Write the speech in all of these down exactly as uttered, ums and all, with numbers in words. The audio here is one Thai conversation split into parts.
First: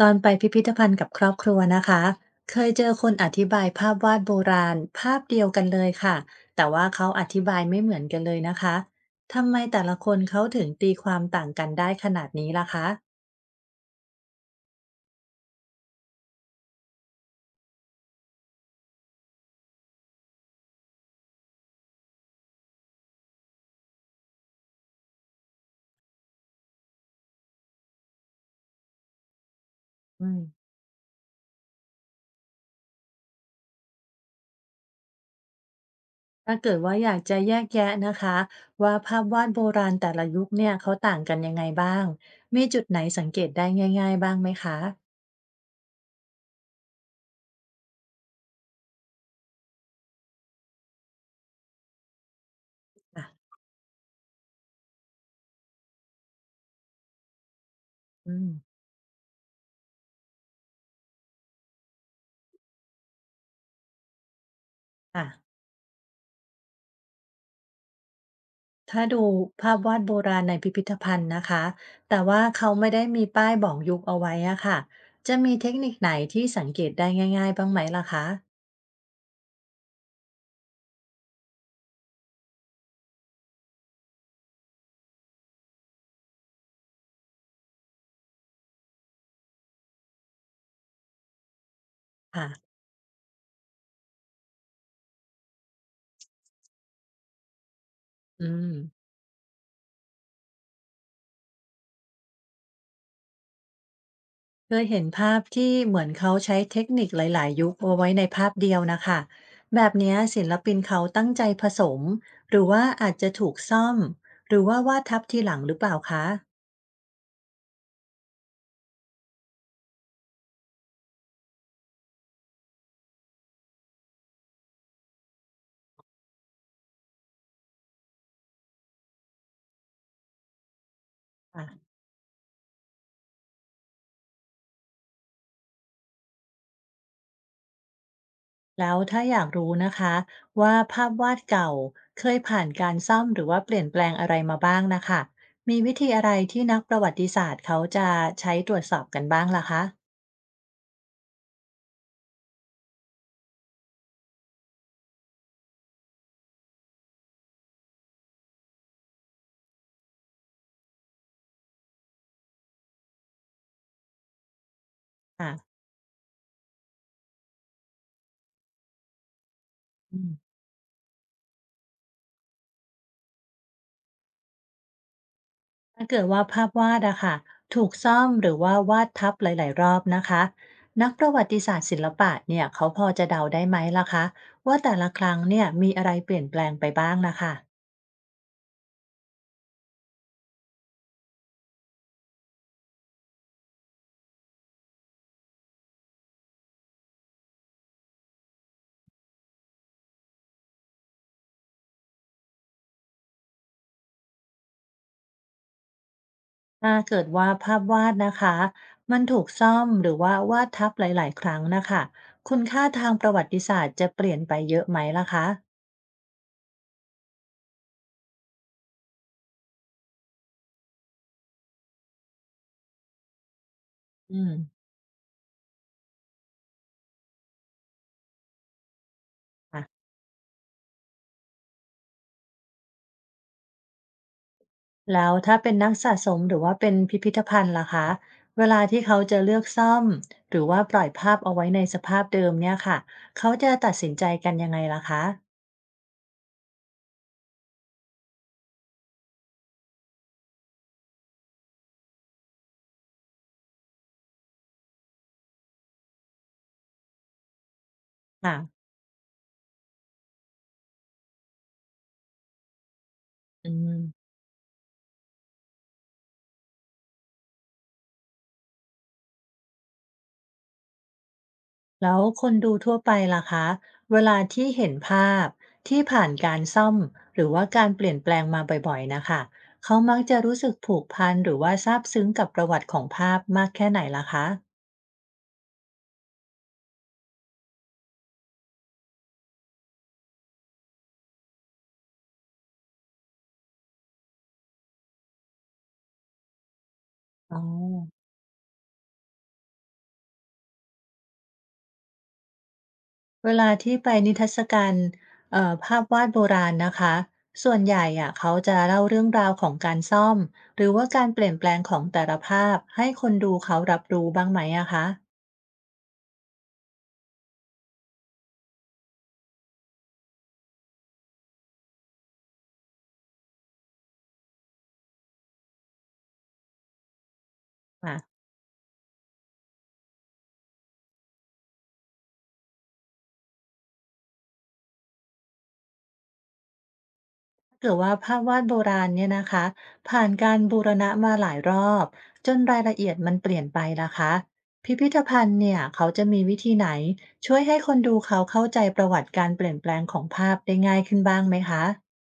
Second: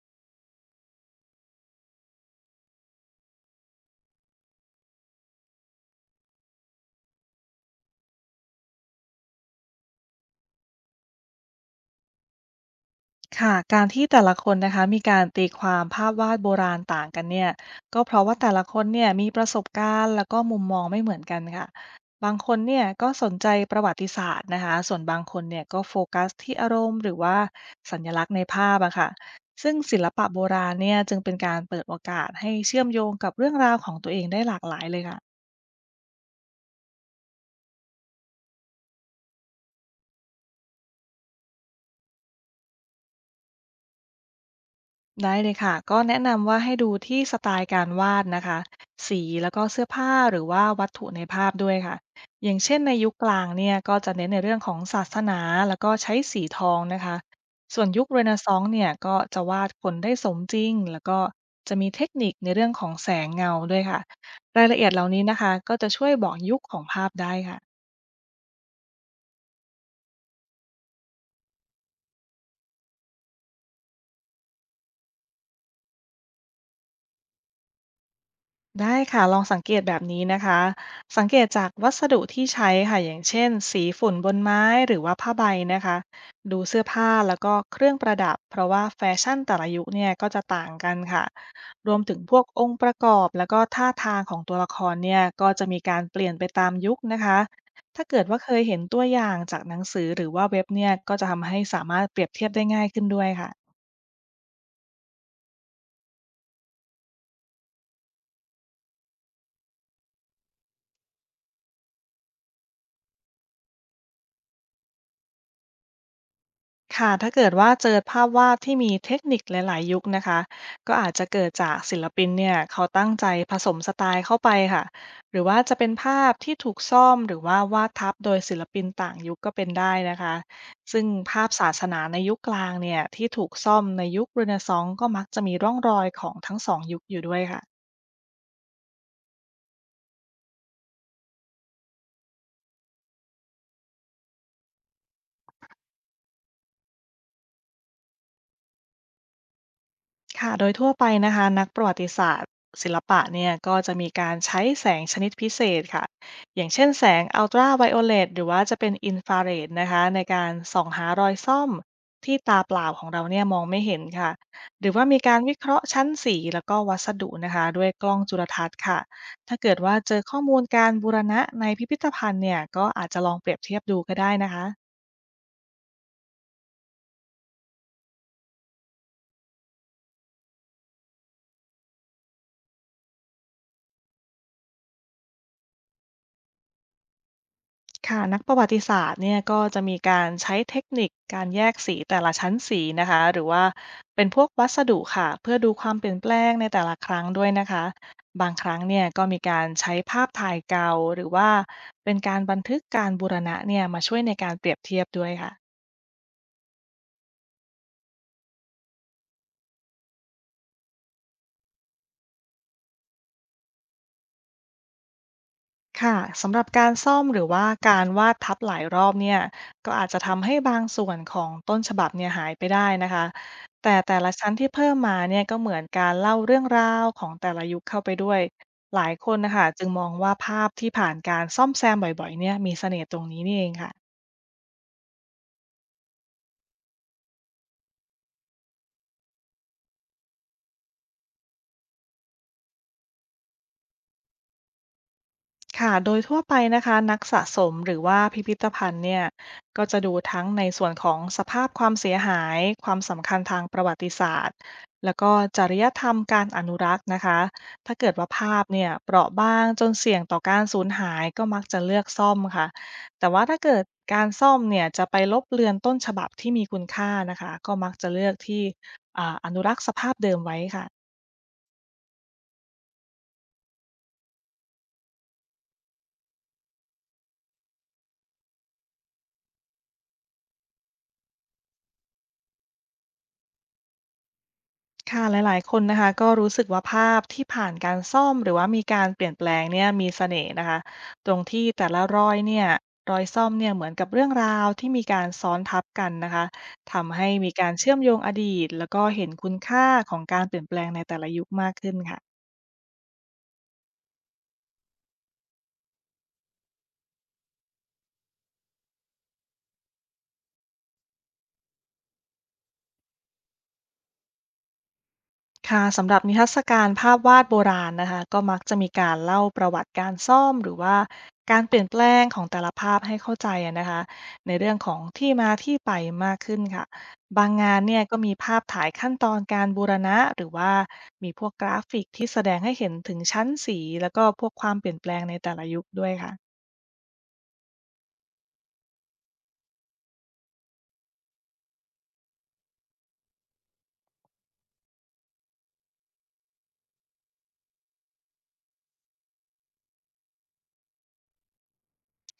ตอนไปพิพิธภัณฑ์กับครอบครัวนะคะเคยเจอคนอธิบายภาพวาดโบราณภาพเดียวกันเลยค่ะแต่ว่าเขาอธิบายไม่เหมือนกันเลยนะคะทำไมแต่ละคนเขาถึงตีความต่างกันได้ขนาดนี้ล่ะคะค่ะการที่แต่ละคนนะคะมีการตีความภาพวาดโบราณต่างกันเนี่ยก็เพราะว่าแต่ละคนเนี่ยมีประสบการณ์แล้วก็มุมมองไม่เหมือนกันค่ะบางคนเนี่ยก็สนใจประวัติศาสตร์นะคะส่วนบางคนเนี่ยก็โฟกัสที่อารมณ์หรือว่าสัญลักษณ์ในภาพอะค่ะซึ่งศิลปะอืโบรามณเนี่ยจึงเป็นการเปิดโอกาสให้เชื่อมโยงกับเรื่องราวของตัวเองได้หลากหลายเลยค่ะ ถ้าเกิดว่าอยากจะแยกแยะนะคะว่าภาพวาดโบราณแต่ละยุคเนี่ยเขาต่างกันยังไงบ้างมีจุดไหนสังเกตได้ง่ายๆบ้างไหมคะได้เลยค่ะก็แนะนำว่าให้ดูที่สไตล์การวาดนะคะสีแล้วก็เสื้อผ้าหรือว่าวัตถุในภาพด้วยค่ะอย่างเช่นในยุคอ่ะกลางเนี่ยก็จะเน้นในเรื่องของศาสนาแล้วก็ใช้สีทองนะคะส่วนยุคเรเนอืซมองส์เนี่ยก็จะวาดคนได้สมจริงแล้วก็จะมีเทคนิคในเรื่องของแสงเงาด้วยค่ะรายละเอียดเหล่านี้ค่ะ นะคะก็จะช่วยบอกยุคของภาพได้ค่ะ ถ้าดูภาพวาดโบราณในพิพิธภัณฑ์นะคะแต่ว่าเขาไม่ได้มีป้ายบอกยุคเอาไว้อะค่ะจะมีเทคนิคไหนที่สังเกตได้ง่ายๆบ้างไหมล่ะคะได้ค่ะลองสังเกตแบบนี้นะคะสังเกตจากวัสดุที่ใช้ค่ะอย่างเช่นสีฝุ่นบนไม้หรือว่าผ้าใบนะคะดูเสื้อผ้าแล้วก็เครื่องประดับเพราะว่าแฟชั่นแต่ละยุคเนี่ยก็จะต่างกันค่ะรวมถึงพวกองค่ะค์ประกอบแล้วก็ท่าทางของตัวละครเนี่ยก็จะมีการเปลี่ยนไปตามยุคนะคะถ้าเกิดว่าอืเคยม เห็นตัวอย่างจากหนังสือหรือว่าเว็บเนี่ยก็จะทำให้สามารถเปรียบเทียบได้ง่ายขึ้นด้วยค่ะ เคยเห็นภาพที่เหมือนเขาใช้เทคนิคหลายๆยุคเอาไว้ในภาพเดียวนะคะ แบบเนี้ยศิลปินเขาตั้งใจผสมหรือว่าอาจจะถูกซ่อมหรือว่าวาดทับทีหลังหรือเปล่าคะ ค่ะถ้าเกิดว่าเจอภาพวาดที่มีเทคนิคหลายๆยุคนะคะก็อาจจะเกิดจากศิลปินเนี่ยเขาตั้งใจผสมสไตล์เข้าไปค่ะหรือว่าจะเป็นภาพที่ถูกซ่อมหรือว่าวาดทับโดยศิลปินต่างยุคก็เป็นได้นะคะซึ่งภาพศาสนาในยุคกลางเนี่ยที่ถูกซ่อมในยุคเรเนซองส์ก็มักจะมีร่องรอยของทั้งสองยุคอยู่ด้วยค่ะ แล้วถ้าอยากรู้นะคะว่าภาพวาดเก่าเคยผ่านการซ่อมหรือว่าเปลี่ยนแปลงอะไรมาบ้างนะคะมีวิธีอะไรที่นักประวัติศาสตร์เขาจะใช้ตรวจสอบกันบ้างล่ะคะค่ะโดยทั่วไปนะคะนักประวัติศาสตร์ศิลปะเนี่ยก็จะมีการใช้แสงชนิดพิเศษค่ะอย่างเช่นแสงอัลตราไวโอเลตหรือว่าจะเป็นอินฟราเรดนะคะในการส่องหารอยซ่อมที่ตาเปล่าของเราเนี่ยมองไม่เห็นค่ะหรือว่ามีการค่ะวิเคราะห์ชั้นสีแล้วก็วัสดุนะคะด้วยกล้องจุลทรรศน์ค่ะถ้าเกิดว่าเจอือมข้อมูลการบูรณะในพิพิธภัณฑ์เนี่ยก็อาจจะลองเปรียบเทียบดูก็ได้นะคะ ถ้าเกิดว่าภาพวาดอะค่ะถูกซ่อมหรือว่าวาดทับหลายๆรอบนะคะนักประวัติศาสตร์ศิลปะเนี่ยเขาพอจะเดาได้ไหมล่ะคะว่าแต่ละครั้งเนี่ยมีอะไรเปลี่ยนแปลงไปบ้างนะคะ ค่ะนักประวัติศาสตร์เนี่ยก็จะมีการใช้เทคนิคการแยกสีแต่ละชั้นสีนะคะหรือว่าเป็นพวกวัสดุค่ะเพื่อดูความเปลี่ยนแปลงในแต่ละครั้งด้วยนะคะบางครั้งเนี่ยก็มีการใช้ภาพถ่ายเก่าหรือว่าเป็นการบันทึกการบูรณะเนี่ยมาช่วยในการเปรียบเทียบด้วยค่ะ ถ้าเกิดว่าภาพวาดนะคะมันถูกซ่อมหรือว่าวาดทับหลายๆครั้งนะคะคุณค่าทางประวัติศาสตร์จะเปลี่ยนไปเยอะไหมล่ะคะค่ะสำหรับการซ่อมหรือว่าการวาดทับหลายรอบเนี่ยก็อาจจะทำให้บางส่วนของต้นฉบับเนี่ยหายไปได้นะคะแต่แต่ละอืชั้มนที่เพิ่มมาเนี่ยก็เหมือนการเล่าเรื่องราวของแต่ละยุคเข้าไปด้วยหลายคนนะคะจึงมค่ะองว่าภาพที่ผ่านการซ่อมแซมบ่อยๆเนี่ยมีเสน่ห์ตรงนี้นี่เองค่ะ แล้วถ้าเป็นนักสะสมหรือว่าเป็นพิพิธภัณฑ์ล่ะคะเวลาที่เขาจะเลือกซ่อมหรือว่าปล่อยภาพเอาไว้ในสภาพเดิมเนี่ยค่ะเขาจะตัดสินใจกันยังไงล่ะคะค่ะโดยทั่วไปนะคะนักสะสมหรือว่าพิพิธภัณฑ์เนี่ยก็จะดูทั้งในส่วนของสภาพความเสียหายความสำคัญทางประวัติศาสตร์แล้วก็จริยธรรมการอนุรักษ์นะคะถ้าเกิดว่าภาพค่ะเนี่ยเปราะบางจนเสี่ยงต่อการสูญหายก็มักจะเลือกซ่อมค่ะแต่ว่าถ้าอืเกิดม การซ่อมเนี่ยจะไปลบเลือนต้นฉบับที่มีคุณค่านะคะก็มักจะเลือกที่อาอนุรักษ์สภาพเดิมไว้ค่ะ แล้วคนดูทั่วไปล่ะคะเวลาที่เห็นภาพที่ผ่านการซ่อมหรือว่าการเปลี่ยนแปลงมาบ่อยๆนะคะเขามักจะรู้สึกผูกพันหรือว่าซาบซึ้งกับประวัติของภาพมากแค่ไหนล่ะคะค่ะหลายๆคนนะคะก็รู้สึกว่าภาพที่ผ่านการซ่อมหรือว่ามีการเปลี่ยนแปลงเนี่ยมีเสน่ห์นะคะตรงที่แต่ละรอยเนี่ยรอยซ่อมเนี่ยเหมือนกับเรื่องราวที่มีการซ้อนทับกันนะคะทำให้มีอ๋อการเชื่อมโยงอดีตแล้วก็เห็นคุณค่าของการเปลี่ยนแปลงในแต่ละยุคมากขึ้นค่ะ เวลาที่ไปนิทรรศการเอ่อภาพวาดโบราณนะคะส่วนใหญ่อะเขาจะเล่าเรื่องราวของการซ่อมหรือว่าการเปลี่ยนแปลงของแต่ละภาพให้คนดูเขารับรู้บ้างไหมอะคะ ค่ะสำหรับนิทรรศการภาพวาดโบราณนะคะก็มักจะมีการเล่าประวัติการซ่อมหรือว่าการเปลี่ยนแปลงของแต่ละภาพให้เข้าใจอะนะคะในเรื่องของที่มาที่ไปมากขึ้นค่ะบางงานเนี่ยก็มีภาพถ่ายขั้นตอนการบูรณะหรือว่ามีพวกกราฟิกที่แสดงให้เห็นถึงชั้นสีแล้วก็พวกความเปลี่ยนแปลงในแต่ละยุคด้วยค่ะ กือว่าภาพวาดโบราณเนี่ยนะคะผ่านการบูรณะมาหลายรอบจนรายละเอียดมันเปลี่ยนไปล่ะคะพิพิธภัณฑ์เนี่ยเขาจะมีวิธีไหนช่วยให้คนดูเขาเข้าใจประวัติการเปลี่ยนแปลงของภาพได้ง่ายขึ้นบ้างไหมคะ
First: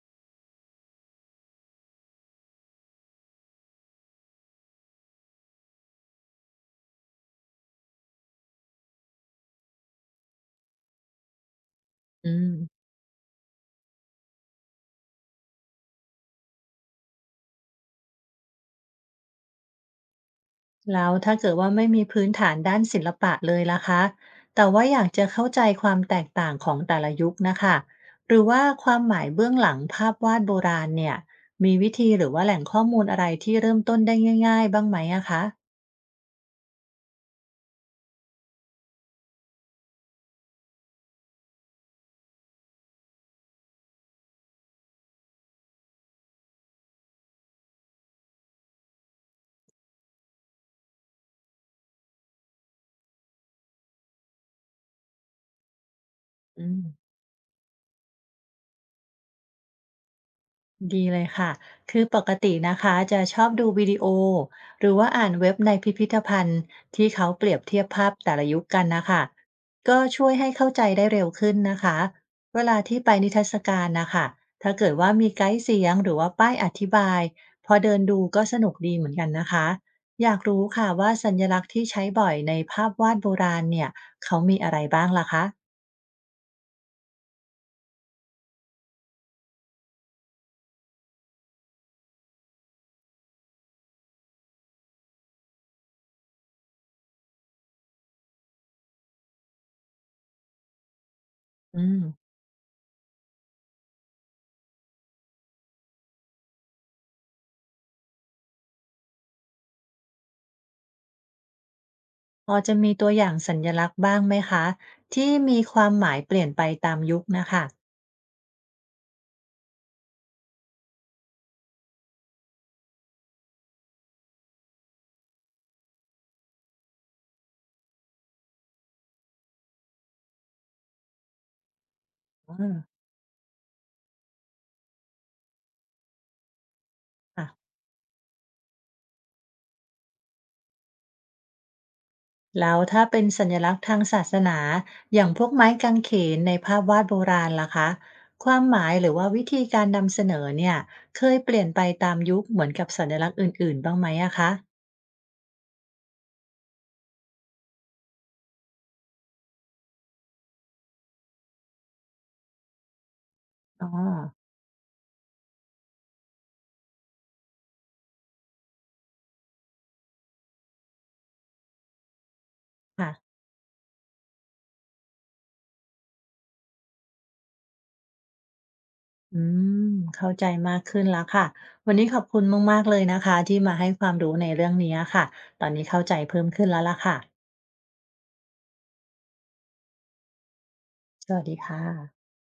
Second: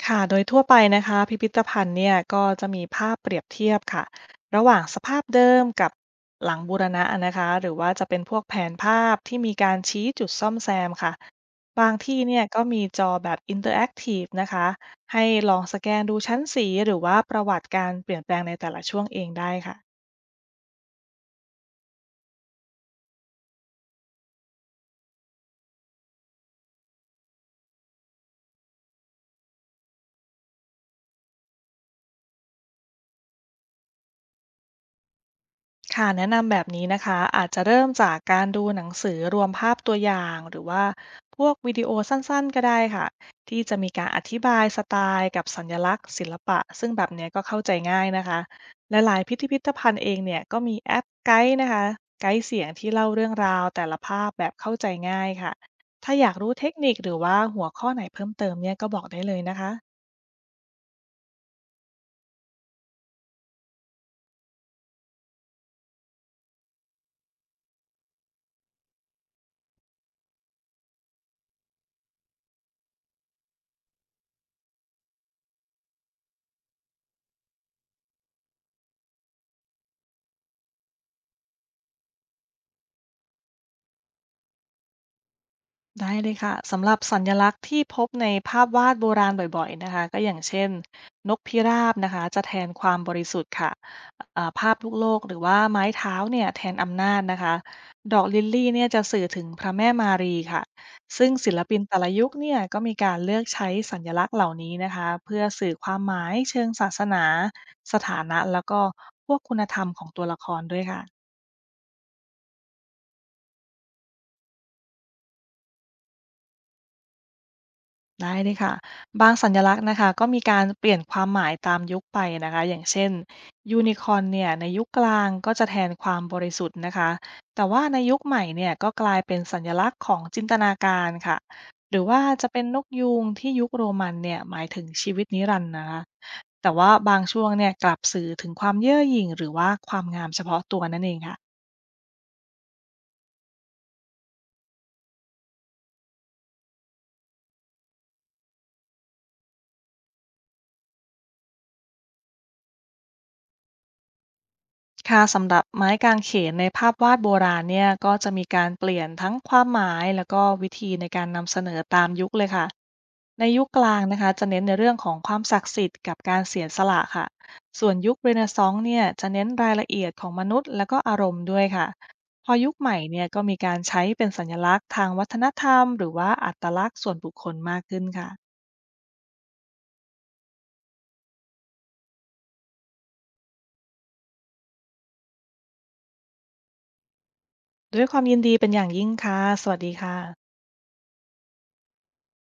ค่ะโดยทั่วไปนะคะพิพิธภัณฑ์เนี่ยก็จะมีภาพเปรียบเทียบค่ะระหว่างสภาพเดิมกับหลังบูรณะนะคะหรือว่าจะเป็นพวกแผนภาพที่มีการชี้จุดซ่อมแซมค่ะบางที่อืเนี่ยมก็มีจอแบบอินเตอร์แอคทีฟนะคะให้ลองสแกนดูชั้นสีหรือว่าประวัติการเปลี่ยนแปลงในแต่ละช่วงเองได้ค่ะ แล้วถ้าเกิดว่าไม่มีพื้นฐานด้านศิลปะเลยล่ะคะแต่ว่าอยากจะเข้าใจความแตกต่างของแต่ละยุคนะคะหรือว่าความหมายเบื้องหลังภาพวาดโบราณเนี่ยมีวิธีหรือว่าแหล่งข้อมูลอะไรที่เริ่มต้นได้ง่ายๆบ้างไหมอะคะ ค่ะแนะนำแบบนี้นะคะอาจจะเริ่มจากการดูหนังสือรวมภาพตัวอย่างหรือว่าพวกวิดีโอสั้นๆก็ได้ค่ะที่จะมีการอธิบายสไตล์กับสัญลักษณ์ศิลปะซึ่งแบบเนี้ยก็เข้าใจง่ายนะคะและหลายพิพิธภัณฑ์เองเนี่ยก็มีแอปไกด์นะคะไกด์เสียงที่เล่าเรื่องราวแต่ละภาพแบบเข้าใจง่ายค่ะถ้าอยากรู้เทอืคมนิคหรือว่าหัวข้อไหนเพิ่มเติมเนี่ยก็บอกได้เลยนะคะ ดีเลยค่ะ คือปกตินะคะจะชอบดูวิดีโอหรือว่าอ่านเว็บในพิพิธภัณฑ์ที่เขาเปรียบเทียบภาพแต่ละยุคกันนะคะก็ช่วยให้เข้าใจได้เร็วขึ้นนะคะเวลาที่ไปนิทรรศการนะคะถ้าเกิดว่ามีไกด์เสียงหรือว่าป้ายอธิบายพอเดินดูก็สนุกดีเหมือนกันนะคะอยากรู้ค่ะว่าสัญลักษณ์ที่ใช้บ่อยในภาพวาดโบราณเนี่ยเขามีอะไรบ้างล่ะคะได้เลยค่ะสำหรับสัญลักษณ์ที่พบในภาพวาดโบราณบ่อยๆนะคะก็อย่างเช่นนกพิราบนะคะจะแทนความบริสุทธิ์ค่ะอ่าภาพลูกโลกหรือว่าไม้เท้าเนี่ยแทนอำนาจนะคะดอกลิลลี่เนี่ยจะสื่อถึงพระแม่มารีค่ะซึ่งศิลปิอืนม แต่ละยุคเนี่ยก็มีการเลือกใช้สัญลักษณ์เหล่านี้นะคะเพื่อสื่อความหมายเชิงศาสนาสถานะแล้วก็พวกคุณธรรมของตัวละครด้วยค่ะ พอจะมีตัวอย่างสัญลักษณ์บ้างไหมคะที่มีความหมายเปลี่ยนไปตามยุคนะคะได้เลยค่ะบางสัญลักษณ์นะคะก็มีการเปลี่ยนความหมายตามยุคไปนะคะอย่างเช่นยูนิคอร์เนี่ยในยุคกลางก็จะแทนความบริสุทธิ์นะคะแต่ว่าในยุคใหม่เนี่ยก็กลายเป็นสัญลักษณ์ของจินตนาการค่ะหรือว่าจะอืเป็นมนกยูงที่ยุคโรมันเนี่ยหมายถึงชีวิตนิรันดร์นะคะแต่ว่าบางช่วงเนี่ยค่ะกลับสื่อถึงความเย่อหยิ่งหรือว่าความงามเฉพาะตัวนั่นเองค่ะ แล้วถ้าเป็นสัญลักษณ์ทางศาสนาอย่างพวกไม้กางเขนในภาพวาดโบราณล่ะคะความหมายหรือว่าวิธีการนำเสนอเนี่ยเคยเปลี่ยนไปตามยุคเหมือนกับสัญลักษณ์อื่นๆบ้างไหมอะคะค่ะสำหรับไม้กางเขนในภาพวาดโบราณเนี่ยก็จะมีการเปลี่ยนทั้งความหมายแล้วก็วิธีในการนำเสนอตามยุคเลยค่ะในยุคกอ๋อลางนะคะจะเน้นในเรื่องของความศักดิ์สิทธิ์กับการเสียสละค่ะส่วนยุคเรเนซองส์เนี่ยจะเน้นรายละเอียดของมนุษย์และก็อารมณ์ด้วยค่ะพอยุคใหม่เนี่ยค่ะก็มีการใช้เป็นสัญลักษณ์ทางวัฒนธรรมหรือว่าอัตลักษณ์ส่วนบุคคลมากขึ้นค่ะอืมเข้าใจมากขึ้นแล้วค่ะวันนี้ขอบคุณมากๆเลยนะคะที่มาให้ความรู้ในเรื่องนี้ค่ะตอนนี้เข้าใจเพิ่มขึ้นแล้วล่ะค่ะด้วยความยินดีเป็นอย่างยิ่งค่ะสวัสดีค่ะสวัสดีค่ะ